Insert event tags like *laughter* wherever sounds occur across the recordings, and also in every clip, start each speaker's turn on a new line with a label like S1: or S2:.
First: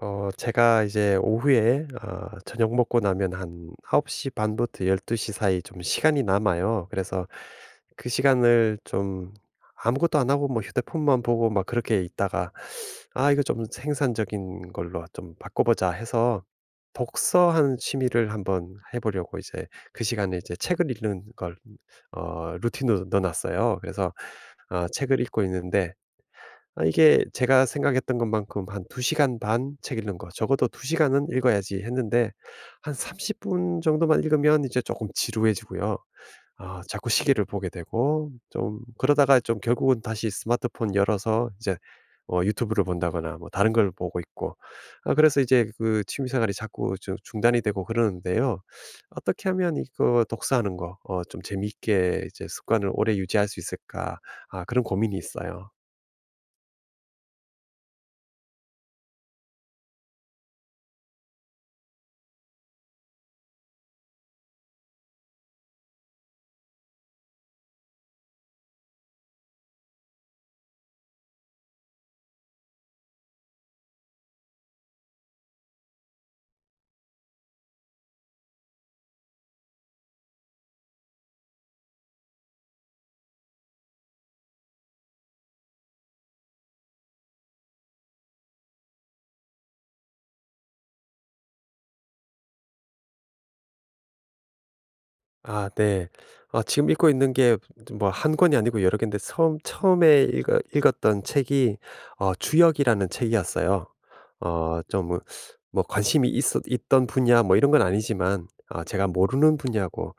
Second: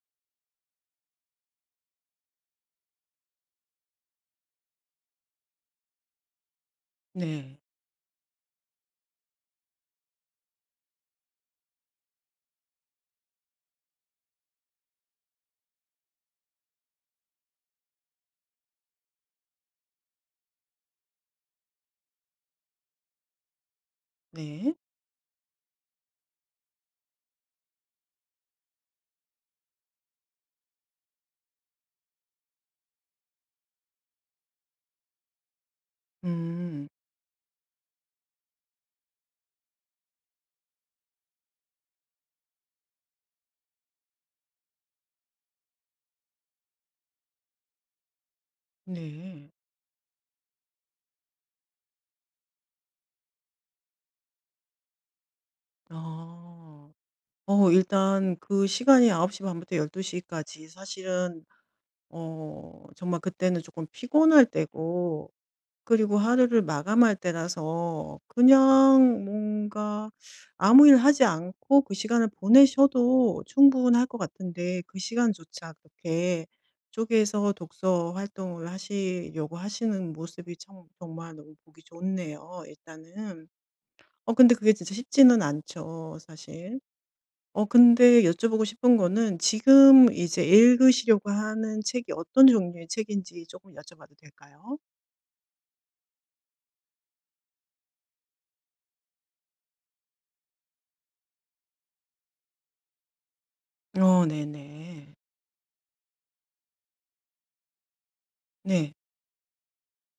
S1: 제가 이제 오후에, 저녁 먹고 나면 한9시 반 부터 1 2시 사이 좀 시간이 남아요. 그래서
S2: 네.
S1: 그 시간을 좀 아무것도 안 하고, 뭐 휴대폰만 보고 막 그렇게 있다가, '아, 이거 좀 생산적인 걸로 좀 바꿔 보자.' 해서 독서하는 취미를 한번 해 보려고, 이제 그 시간에 이제 책을 읽는 걸 루틴으로 넣어 놨어요. 그래서
S2: 네.
S1: 책을 읽고 있는데, 아 이게 제가 생각했던 것만큼, 한 2 시간 반 책 읽는 거, 적어도 2 시간은 읽어야지 했는데, 한 30분 정도만 읽으면 이제 조금 지루해지고요. 아,
S2: 음.
S1: 자꾸 시계를 보게 되고 좀 그러다가, 좀 결국은 다시 스마트폰 열어서 이제 뭐 유튜브를 본다거나 뭐 다른 걸 보고 있고. 아, 그래서 이제 그 취미 생활이 자꾸 좀 중단이 되고 그러는데요. 어떻게
S2: 네.
S1: 하면 이거 독서하는 거 좀 재미있게 이제 습관을 오래 유지할 수 있을까? 아, 그런 고민이 있어요.
S2: 아. 일단 그 시간이 9시 반 부터 12시 까지 사실은 정말 그때는 조금 피곤할 때고, 그리고 하루를 마감할 때라서 그냥 뭔가 아무 일 하지 않고 그 시간을 보내셔도 충분할 것 같은데, 그 시간조차 그렇게 쪼개서 독서 활동을 하시려고 하시는 모습이 참 정말 너무 보기 좋네요, 일단은. 근데 그게 진짜 쉽지는 않죠, 사실. 근데 여쭤보고 싶은 거는 지금 이제 읽으시려고 하는 책이 어떤 종류의 책인지 조금 여쭤봐도 될까요?
S1: 아, 네. 아, 지금 읽고 있는 게 뭐 한 권이 아니고 여러 개인데, 처음에 읽어 읽었던 책이 주역이라는 책이었어요.
S2: 어
S1: 어좀
S2: 네네.
S1: 뭐 뭐 관심이 있었 있던 분야, 뭐 이런 건 아니지만, 아
S2: 네.
S1: 제가 모르는 분야고,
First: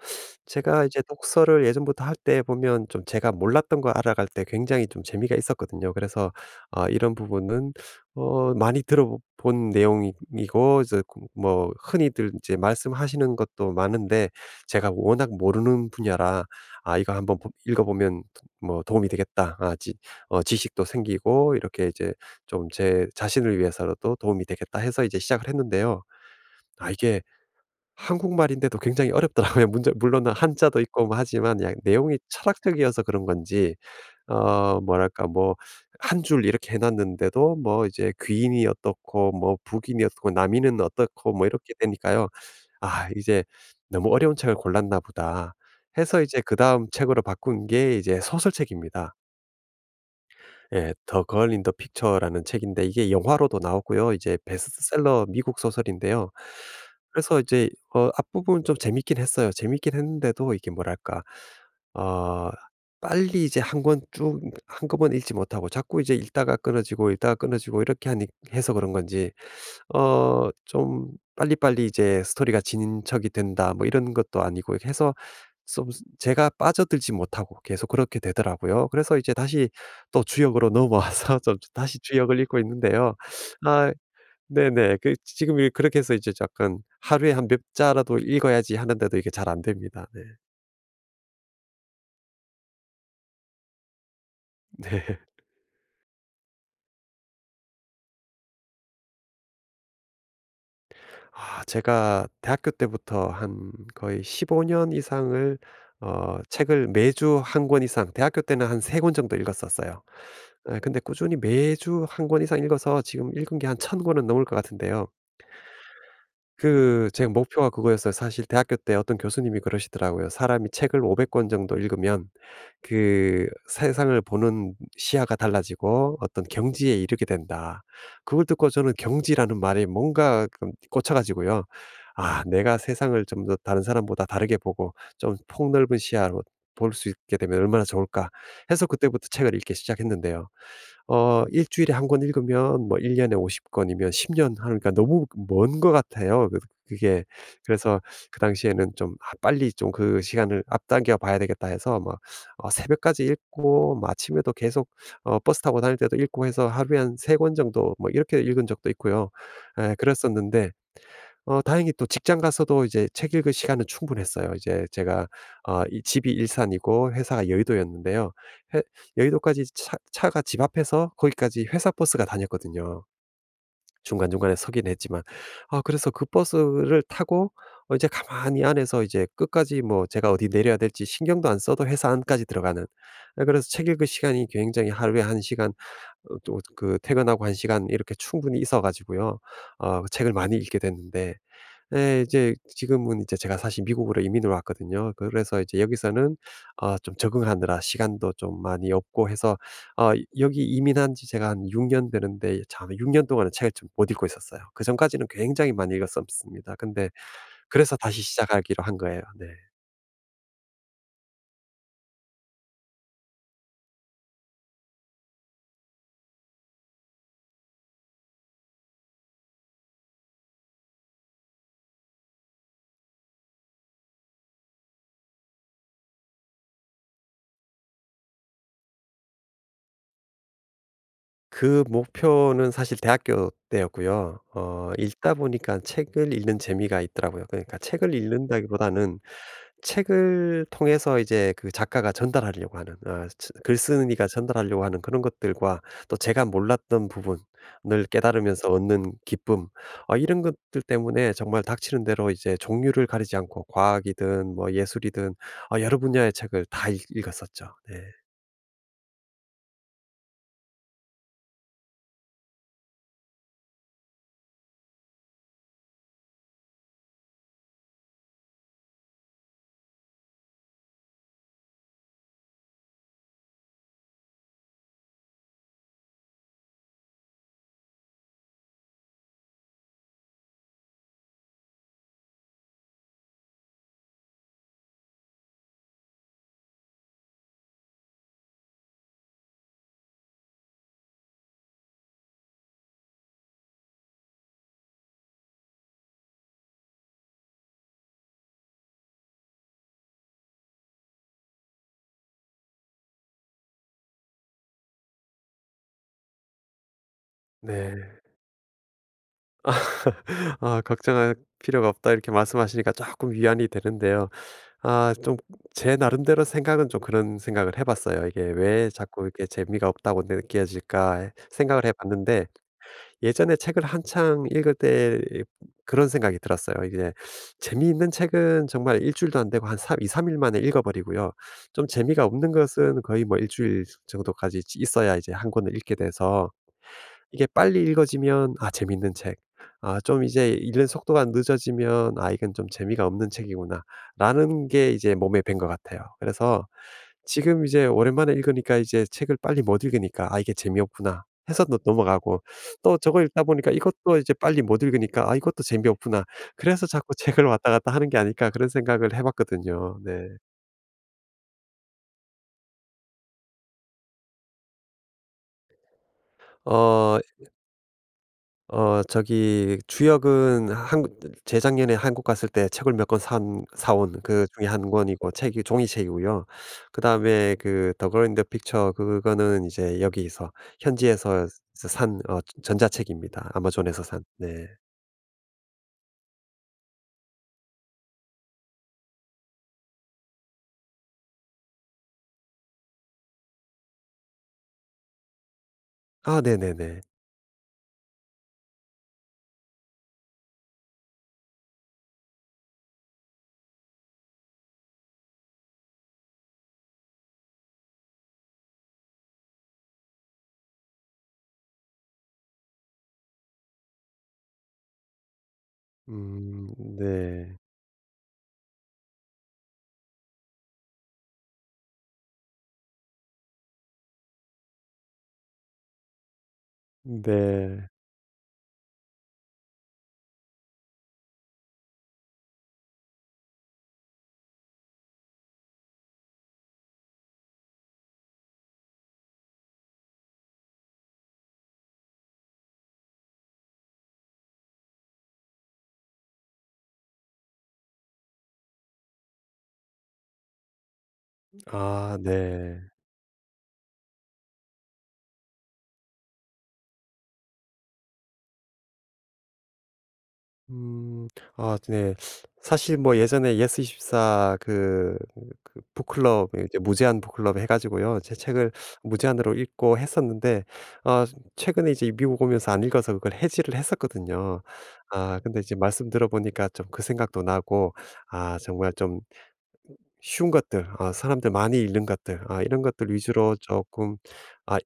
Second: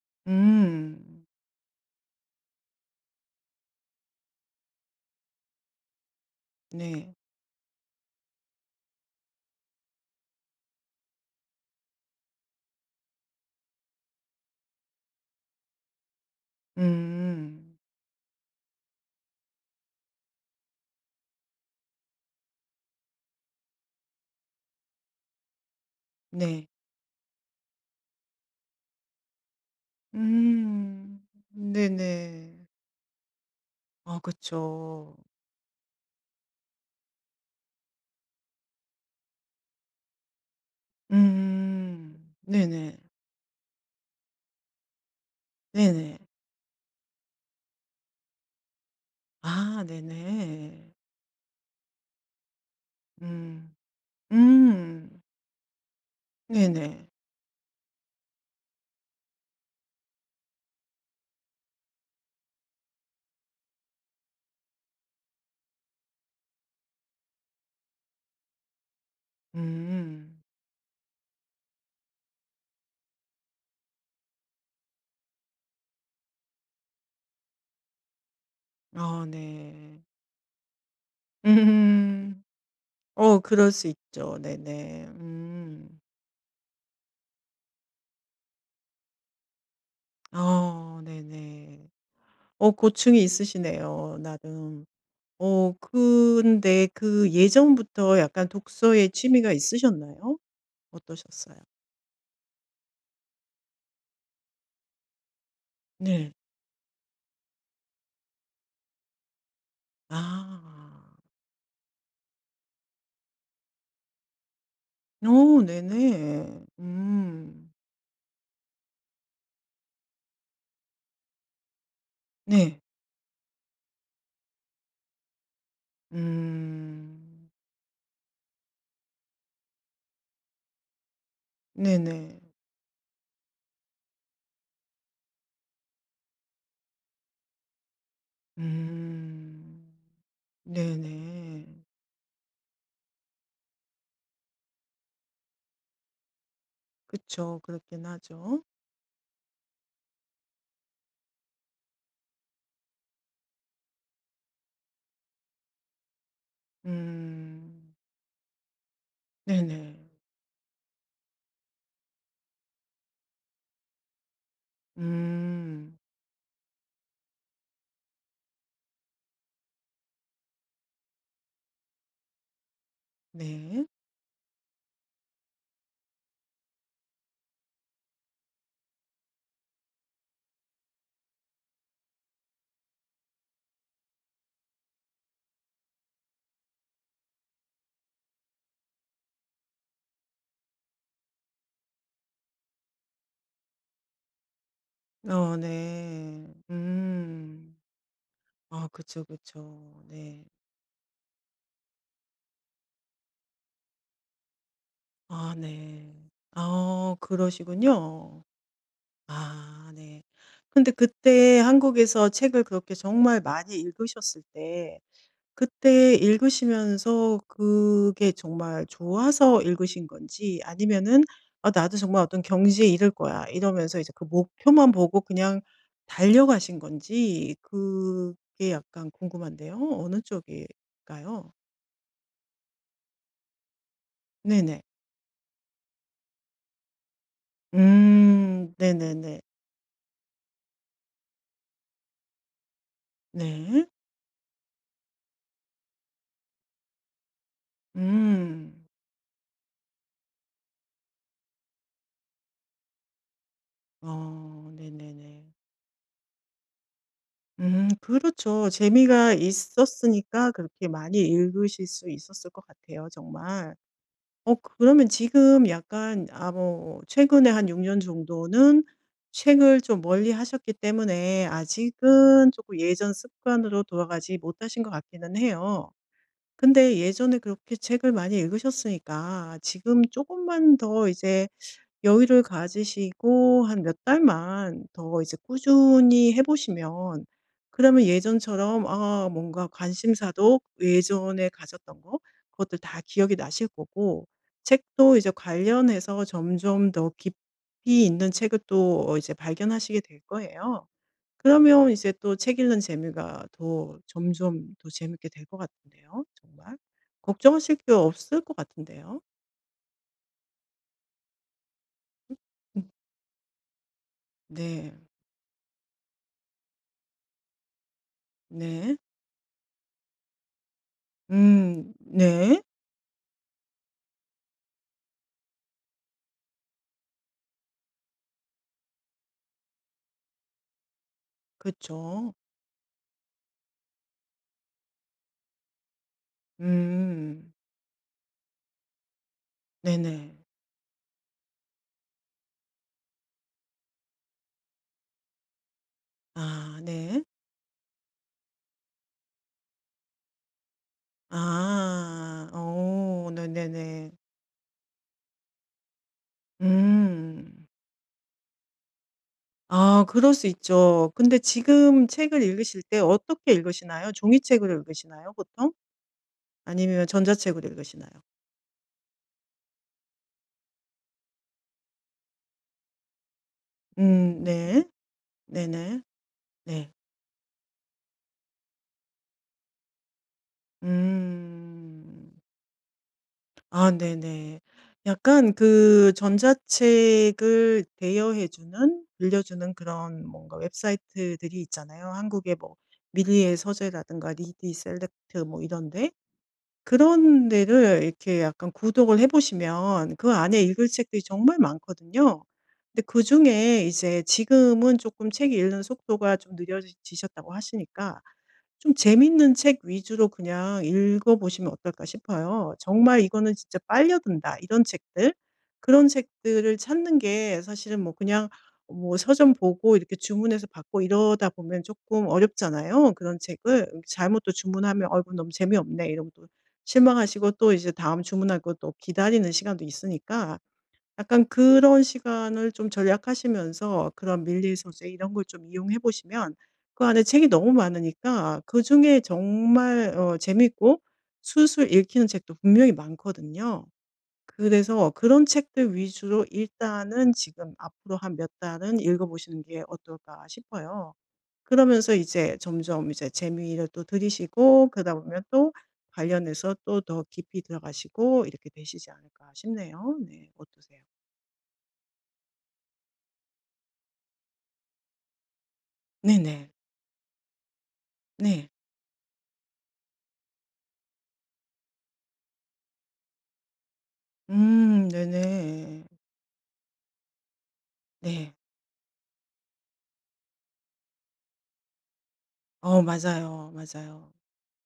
S1: 제가 이제
S2: 음.
S1: 독서를 예전부터 할 때 보면 좀 제가 몰랐던 거 알아갈 때 굉장히 좀 재미가 있었거든요. 그래서 아,
S2: 네.
S1: 이런 부분은 많이 들어 본 내용이 고 이제 그 뭐 흔히들 이제 말씀하시는 것도 많은데, 제가 워낙 모르는 분야라 '아 이거 한번 보
S2: 음.
S1: 읽어보면 뭐 도움이 되겠다.' 아 지 어 지식도 생기고 이렇게 이제, 좀 제 자신을 위해서라도 도움이 되겠다 해서 이제 시작을 했는데요.
S2: 네.
S1: 아 이게 한국말인데도 굉장히 어렵더라고요. *laughs* 문 물론 한자도 있고 뭐
S2: 음.
S1: 하지만, 야, 내용이
S2: 네네.
S1: 철학적이어서 그런 건지
S2: 아 그쵸.
S1: 뭐랄까, 뭐 한 줄 이렇게 해 놨는데도, 뭐 이제 귀인이 어떻고 뭐 북인이 어떻고 남인은 어떻고 뭐 이렇게
S2: 음.
S1: 되니까요.
S2: 네네.
S1: '아, 이제 너무 어려운 책을 골랐나 보다.'
S2: 네네.
S1: 해서 이제 그다음 책으로 바꾼 게 이제 소설책입니다.
S2: 아
S1: 예.
S2: 네네.
S1: 더 걸 인 더 픽처라는 책인데, 이게 영화로도
S2: 음.
S1: 나왔고요, 이제
S2: 음.
S1: 베스트셀러 미국 소설인데요.
S2: 네네.
S1: 그래서 이제 앞부분 좀 재밌긴 했어요. 재밌긴 했는데도, 이게 뭐랄까 어 빨리 이제 한 권 쭉 한꺼번에 읽지 못하고, 자꾸 이제 읽다가 끊어지고 읽다가 끊어지고 이렇게 하니 해서 그런 건지,
S2: 음.
S1: 좀 빨리빨리 이제 스토리가 진척이 된다 뭐 이런 것도 아니고 해서, 좀 제가 빠져들지 못하고 계속 그렇게 되더라고요. 그래서
S2: 아
S1: 이제 다시
S2: 네.
S1: 또 주역으로 넘어와서 *laughs* 좀 다시 주역을
S2: 음.
S1: 읽고 있는데요.
S2: 그럴 수
S1: 아,
S2: 있죠.
S1: 네네.
S2: 네네.
S1: 그 지금 이 그렇게
S2: 음.
S1: 해서 이제 약간 '하루에 한 몇 자라도 읽어야지.' 하는데도 이게 잘 안 됩니다. 네.
S2: 어 네네. 고충이 있으시네요,
S1: *laughs*
S2: 나름.
S1: 네.
S2: 근데 그 예전부터 약간 독서에 취미가 있으셨나요? 어떠셨어요?
S1: 아, 제가 대학교 때부터 한 거의 15년 이상을
S2: 네.
S1: 책을 매주 한 권 이상, 대학교 때는 한 3권 정도 읽었었어요. 예, 근데
S2: 아.
S1: 꾸준히 매주 한 권 이상 읽어서 지금 읽은 게 한 천 권은 넘을 것 같은데요.
S2: 오 네네.
S1: 그 제 목표가
S2: 음.
S1: 그거였어요. 사실 대학교 때 어떤 교수님이 그러시더라고요. "사람이 책을 500 정도 읽으면
S2: 네.
S1: 그 세상을 보는 시야가 달라지고 어떤 경지에 이르게
S2: 음.
S1: 된다." 그걸 듣고 저는 경지라는 말에 뭔가 그 꽂혀 가지고요.
S2: 네네.
S1: '아, 내가 세상을 좀 더 다른 사람보다 다르게 보고 좀 폭넓은 시야로 볼 수 있게 되면 얼마나 좋을까.' 해서 그때부터 책을 읽기
S2: 음.
S1: 시작했는데요. 일
S2: 네네.
S1: 주일에 한 권 읽으면, 뭐 1 년에 50 권이면 10년 하니까 너무 먼 것 같아요. 그 그게,
S2: 그쵸.
S1: 그래서
S2: 그렇긴
S1: 그
S2: 하죠.
S1: 당시에는 좀 '아, 빨리 좀 그 시간을 앞당겨 봐야 되겠다.' 해서 막 새벽까지 읽고, 뭐 아침에도 계속 버스 타고 다닐 때도 읽고 해서, 하루에 한 3권
S2: 음.
S1: 정도 뭐 이렇게 읽은 적도 있고요. 에
S2: 네네.
S1: 그랬었는데 다행히 또 직장 가서도 이제 책 읽을 시간은 충분했어요. 이제 제가
S2: 음.
S1: 이 집이 일산이고 회사가 여의도였는데요. 해 여의도까지 차 차가 집 앞에서 거기까지 회사 버스가 다녔거든요.
S2: 네.
S1: 중간중간에 서긴 했지만. 아, 그래서 그 버스를 타고 이제 가만히 안에서, 이제 끝까지 뭐 제가 어디 내려야 될지 신경도 안 써도 회사 안까지 들어가는. 아, 그래서 책 읽을 시간이 굉장히, 하루에 한 시간, 또 그 퇴근하고 한 시간, 이렇게 충분히 있어 가지고요, 책을 많이 읽게 됐는데. 네, 이제 지금은 이제 제가 사실 미국으로 이민을 왔거든요.
S2: 어
S1: 그래서 이제 여기서는
S2: 네.
S1: 좀
S2: 음.
S1: 적응하느라 시간도 좀
S2: 아
S1: 많이
S2: 그쵸,
S1: 없고 해서,
S2: 그쵸.
S1: 어,
S2: 네.
S1: 여기 이민한 지 제가 한 6년 되는데, 참 6년 동안은 책을 좀 못 읽고 있었어요. 그전까지는
S2: 아
S1: 굉장히 많이
S2: 네.
S1: 읽었었습니다. 근데,
S2: 아
S1: 그래서 다시
S2: 그러시군요.
S1: 시작하기로 한 거예요. 네.
S2: 아 네. 근데 그때 한국에서 책을 그렇게 정말 많이 읽으셨을 때, 그때 읽으시면서 그게 정말 좋아서 읽으신 건지, 아니면은 '아 나도 정말 어떤 경지에 이를 거야.' 이러면서 이제 그 목표만 보고 그냥 달려가신 건지, 그게 약간 궁금한데요. 어느 쪽일까요?
S1: 그 목표는 사실 대학교 때였고요.
S2: 네네.
S1: 읽다 보니까 책을 읽는 재미가 있더라고요. 그러니까 책을
S2: 음.
S1: 읽는다기보다는,
S2: 네네네.
S1: 책을 통해서 이제 그 작가가 전달하려고 하는, 아 츠
S2: 네.
S1: 글쓴이가 전달하려고 하는 그런 것들과, 또 제가 몰랐던 부분을 깨달으면서
S2: 음.
S1: 얻는 기쁨, 이런 것들 때문에 정말 닥치는 대로 이제 종류를 가리지 않고, 과학이든 뭐
S2: 어.
S1: 예술이든
S2: 네네네.
S1: 여러 분야의 책을 다 읽 읽었었죠.
S2: 음,
S1: 네.
S2: 그렇죠. 재미가 있었으니까 그렇게 많이 읽으실 수 있었을 것 같아요, 정말. 그러면 지금 약간 아 뭐 최근에 한 6년 정도는 책을 좀 멀리하셨기 때문에 아직은 조금 예전 습관으로 돌아가지 못하신 것 같기는 해요. 근데 예전에 그렇게 책을 많이 읽으셨으니까 지금 조금만 더 이제 여유를 가지시고 한 몇 달만 더 이제 꾸준히 해 보시면, 그러면 예전처럼 아 뭔가 관심사도 예전에 가졌던 거, 그것들 다 기억이 나실 거고, 책도 이제 관련해서 점점 더 깊이 있는 책을 또 이제 발견하시게 될 거예요. 그러면 이제 또 책 읽는 재미가 더 점점 더 재밌게 될 것 같은데요, 정말. 걱정하실 게
S1: 네.
S2: 없을 것 같은데요.
S1: *laughs* 아, 걱정할 필요가 없다 이렇게
S2: 음.
S1: 말씀하시니까 조금 위안이 되는데요.
S2: 네.
S1: 아, 좀 제 나름대로 생각은, 좀 그런 생각을 해 봤어요. 이게 '왜
S2: 네.
S1: 자꾸 이렇게 재미가 없다고 느껴질까.' 생각을 해 봤는데,
S2: 네.
S1: 예전에 책을 한창 읽을 때 그런 생각이 들었어요. 이제 재미있는 책은 정말 일 주일도 안 되고 한 3 2~3일 만에 읽어 버리고요. 좀 재미가
S2: 그쵸.
S1: 없는 것은 거의 뭐 일 주일 정도까지 있어야 이제 한 권을 읽게 돼서, 이게
S2: 음.
S1: 빨리 읽어지면 아 재밌는 책, 아 좀
S2: 네네.
S1: 이제 읽는 속도가 늦어지면 '아, 이건 좀 재미가 없는 책이구나.'라는 게 이제 몸에 밴 것 같아요. 그래서
S2: 아 네.
S1: 지금 이제 오랜만에 읽으니까 이제 책을 빨리 못 읽으니까 '아, 이게 재미없구나.' 해서 또 넘어가고,
S2: 아.
S1: 또 저거
S2: 오
S1: 읽다 보니까
S2: 네네네.
S1: 이것도 이제 빨리 못 읽으니까 '아, 이것도 재미없구나.' 그래서 자꾸 *laughs* 책을
S2: 음.
S1: 왔다 갔다 하는 게 아닐까, 그런 생각을 해 봤거든요.
S2: 아
S1: 네.
S2: 그럴 수 있죠. 근데 지금 책을 읽으실 때 어떻게 읽으시나요? 종이책으로 읽으시나요, 보통? 아니면
S1: 어
S2: 전자책으로 읽으시나요?
S1: 저기 주역은 한국, 재작년에 한국 갔을 때 책을 몇 권 산 사온 그 중에
S2: 네.
S1: 한 권이고, 책이
S2: 네네.
S1: 종이책이고요.
S2: 네.
S1: 그다음에, 그 더 걸 인 더 픽처, 그거는 이제 여기서, 현지에서 서 산
S2: 음.
S1: 전자책입니다.
S2: 아
S1: 아마존에서 산.
S2: 네네.
S1: 네.
S2: 약간 그 전자책을 대여해 주는, 빌려 주는 그런 뭔가 웹사이트들이 있잖아요. 한국의 뭐 밀리의 서재라든가 리디셀렉트 뭐 이런 데.
S1: 아, 네네네.
S2: 그런 데를 이렇게 약간 구독을 해 보시면 그 안에 읽을 책들이 정말 많거든요. 근데 그중에 이제 지금은 조금 책 읽는 속도가 좀 느려지 셨다고 하시니까 좀 재밌는 책 위주로 그냥 읽어 보시면 어떨까 싶어요. 정말 '이거는 진짜 빨려든다.' 이런 책들, 그런
S1: 음,
S2: 책들을 찾는
S1: 네.
S2: 게 사실은 뭐 그냥 뭐 서점 보고 이렇게 주문해서 받고 이러다 보면 조금 어렵잖아요, 그런 책을. 잘못 또 주문하면 '아이 너무 재미없네.' 이러면 또 실망하시고, 또
S1: 네.
S2: 이제 다음 주문할 것도 기다리는 시간도 있으니까 약간 그런 시간을 좀 전략하시면서 그런 밀릴 소재 이런 걸 좀 이용해 보시면, 그 안에 책이 너무 많으니까 그중에 정말 재밌고 술술 읽히는 책도 분명히 많거든요. 그래서 그런 책들 위주로 일단은 지금 앞으로 한 몇 달은 읽어 보시는 게 어떨까 싶어요. 그러면서
S1: 아,
S2: 이제
S1: 네.
S2: 점점 이제 재미를 또 들이시고, 그러다 보면 또 관련해서 또 더 깊이 들어가시고 이렇게 되시지 않을까 싶네요. 네. 어떠세요?
S1: 음. 아, 네. 사실 뭐 예전에 예스24, 그 북클럽,
S2: 네네.
S1: 이제 무제한 북클럽 해 가지고요, 제
S2: 네.
S1: 책을 무제한으로 읽고 했었는데, 아 최근에 이제 미국 오면서 안 읽어서 그걸 해지를 했었거든요.
S2: 음.
S1: 아, 근데 이제
S2: 네네.
S1: 말씀 들어 보니까 좀 그 생각도 나고,
S2: 네.
S1: 아 정말 좀 쉬운 것들, 아 사람들 많이 읽는 것들, 아 이런
S2: 어
S1: 것들 위주로
S2: 맞아요,
S1: 조금,
S2: 맞아요.
S1: 아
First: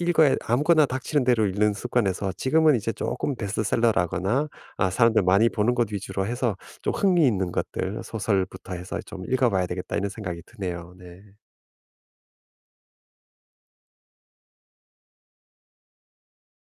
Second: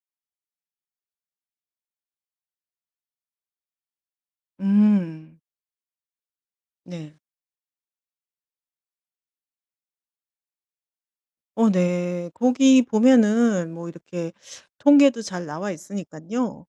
S1: 읽어야, 아무거나 닥치는 대로 읽는 습관에서 지금은 이제 조금 베스트셀러라거나 아 사람들
S2: 음.
S1: 많이 보는 것 위주로 해서 좀
S2: 네.
S1: 흥미 있는 것들, 소설부터 해서 '좀 읽어 봐야 되겠다.' 이런 생각이 드네요. 네.
S2: 어 네. 거기 보면은 뭐 이렇게 통계도 잘 나와 있으니까요,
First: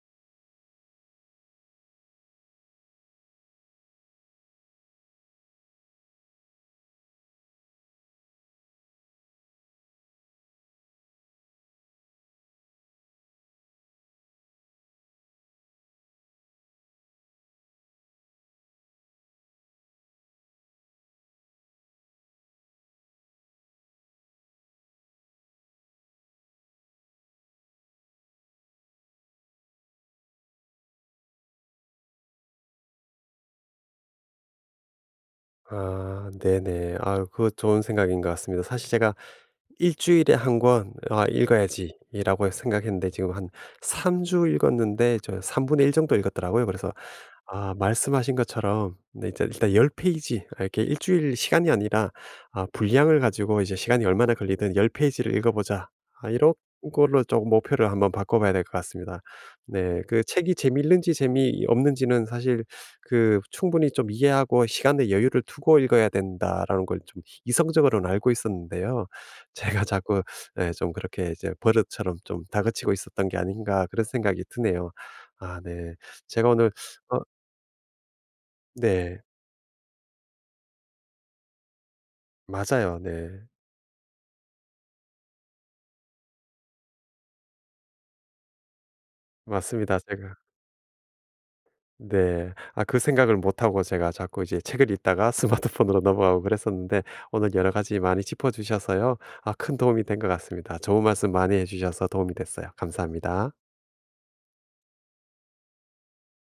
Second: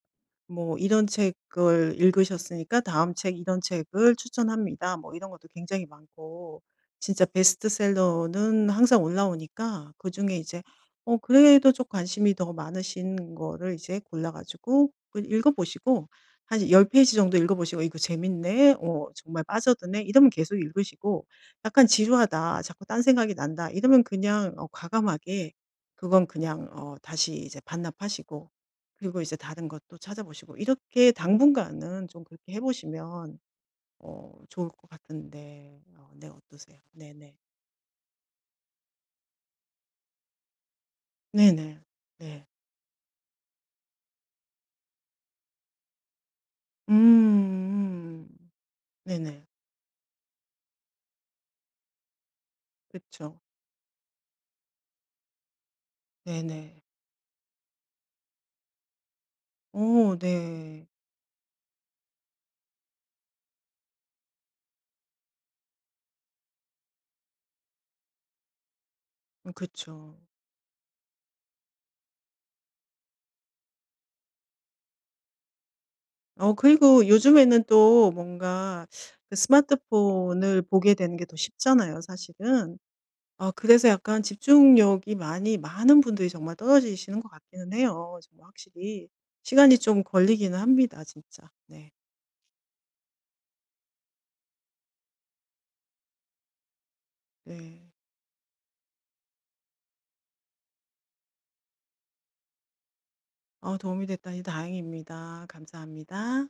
S2: 뭐 "이런 책을 읽으셨으니까 다음 책 이런 책을 추천합니다." 뭐 이런 것도 굉장히 많고, 진짜 베스트셀러는 항상 올라오니까 그중에 이제 그래도 좀 관심이 더 많으신 거를 이제 골라 가지고 그 읽어 보시고, 한 10페이지 페이지 정도 읽어 보시고 '이거 재밌네. 어 정말 빠져드네.' 이러면 계속 읽으시고, 약간 '지루하다. 자꾸 딴 생각이 난다.' 이러면 그냥 과감하게 그건 그냥 다시 이제 반납하시고, 그리고 이제 다른 것도 찾아보시고 이렇게 당분간은 좀 그렇게 해 보시면 좋을 것 같은데, 어 네,
S1: 아,
S2: 어떠세요?
S1: 네네. 아,
S2: 네네.
S1: 그거 좋은 생각인 것 같습니다. 사실 제가 일 주일에 한 권 '아,
S2: 네네. 네.
S1: 읽어야지.'이라고 생각했는데, 지금 한 3주 읽었는데 저1일 정도 읽었더라고요. 그래서
S2: 음.
S1: 아, 말씀하신 것처럼 네, 이제
S2: 네네.
S1: 일단 10 페이지, 아 이렇게 일 주일 시간이 아니라 아 분량을
S2: 그쵸.
S1: 가지고 이제 시간이 얼마나 걸리든 10 페이지를 읽어 보자, 아 이런
S2: 네네.
S1: 걸로 조금 목표를 한번 바꿔 봐야 될 것 같습니다. 네.
S2: 오.
S1: 그 책이
S2: 네.
S1: 재미있는지 재미없는지는 사실 그 충분히 좀 이해하고 시간의 여유를 두고 읽어야 된다라는 걸 좀 이성적으로는 알고 있었는데요. 제가
S2: 그쵸.
S1: 자꾸 예, 좀 그렇게 이제 '버릇처럼 좀 다그치고 있었던 게 아닌가.' 그런 생각이 드네요. 아, 네. 제가 오늘
S2: 그리고
S1: 어
S2: 요즘에는 또 뭔가
S1: 네.
S2: 그 스마트폰을 보게 되는 게 더 쉽잖아요, 사실은.
S1: 맞아요. 네.
S2: 아 그래서 약간 집중력이 많이, 많은 분들이 정말 떨어지시는 것 같기는 해요. 정말 확실히 시간이
S1: 맞습니다.
S2: 좀
S1: 제가
S2: 걸리기는 합니다, 진짜. 네.
S1: 네. 아, 그 생각을 못 하고 제가 자꾸 이제 책을 읽다가 *laughs* 스마트폰으로 넘어가고 그랬었는데, 오늘 여러
S2: 네.
S1: 가지 많이 짚어 주셔서요, 아 큰 도움이 된 것 같습니다. 좋은 말씀 많이 해 주셔서 도움이 됐어요. 감사합니다.
S2: 도움이 됐다니 다행입니다. 감사합니다.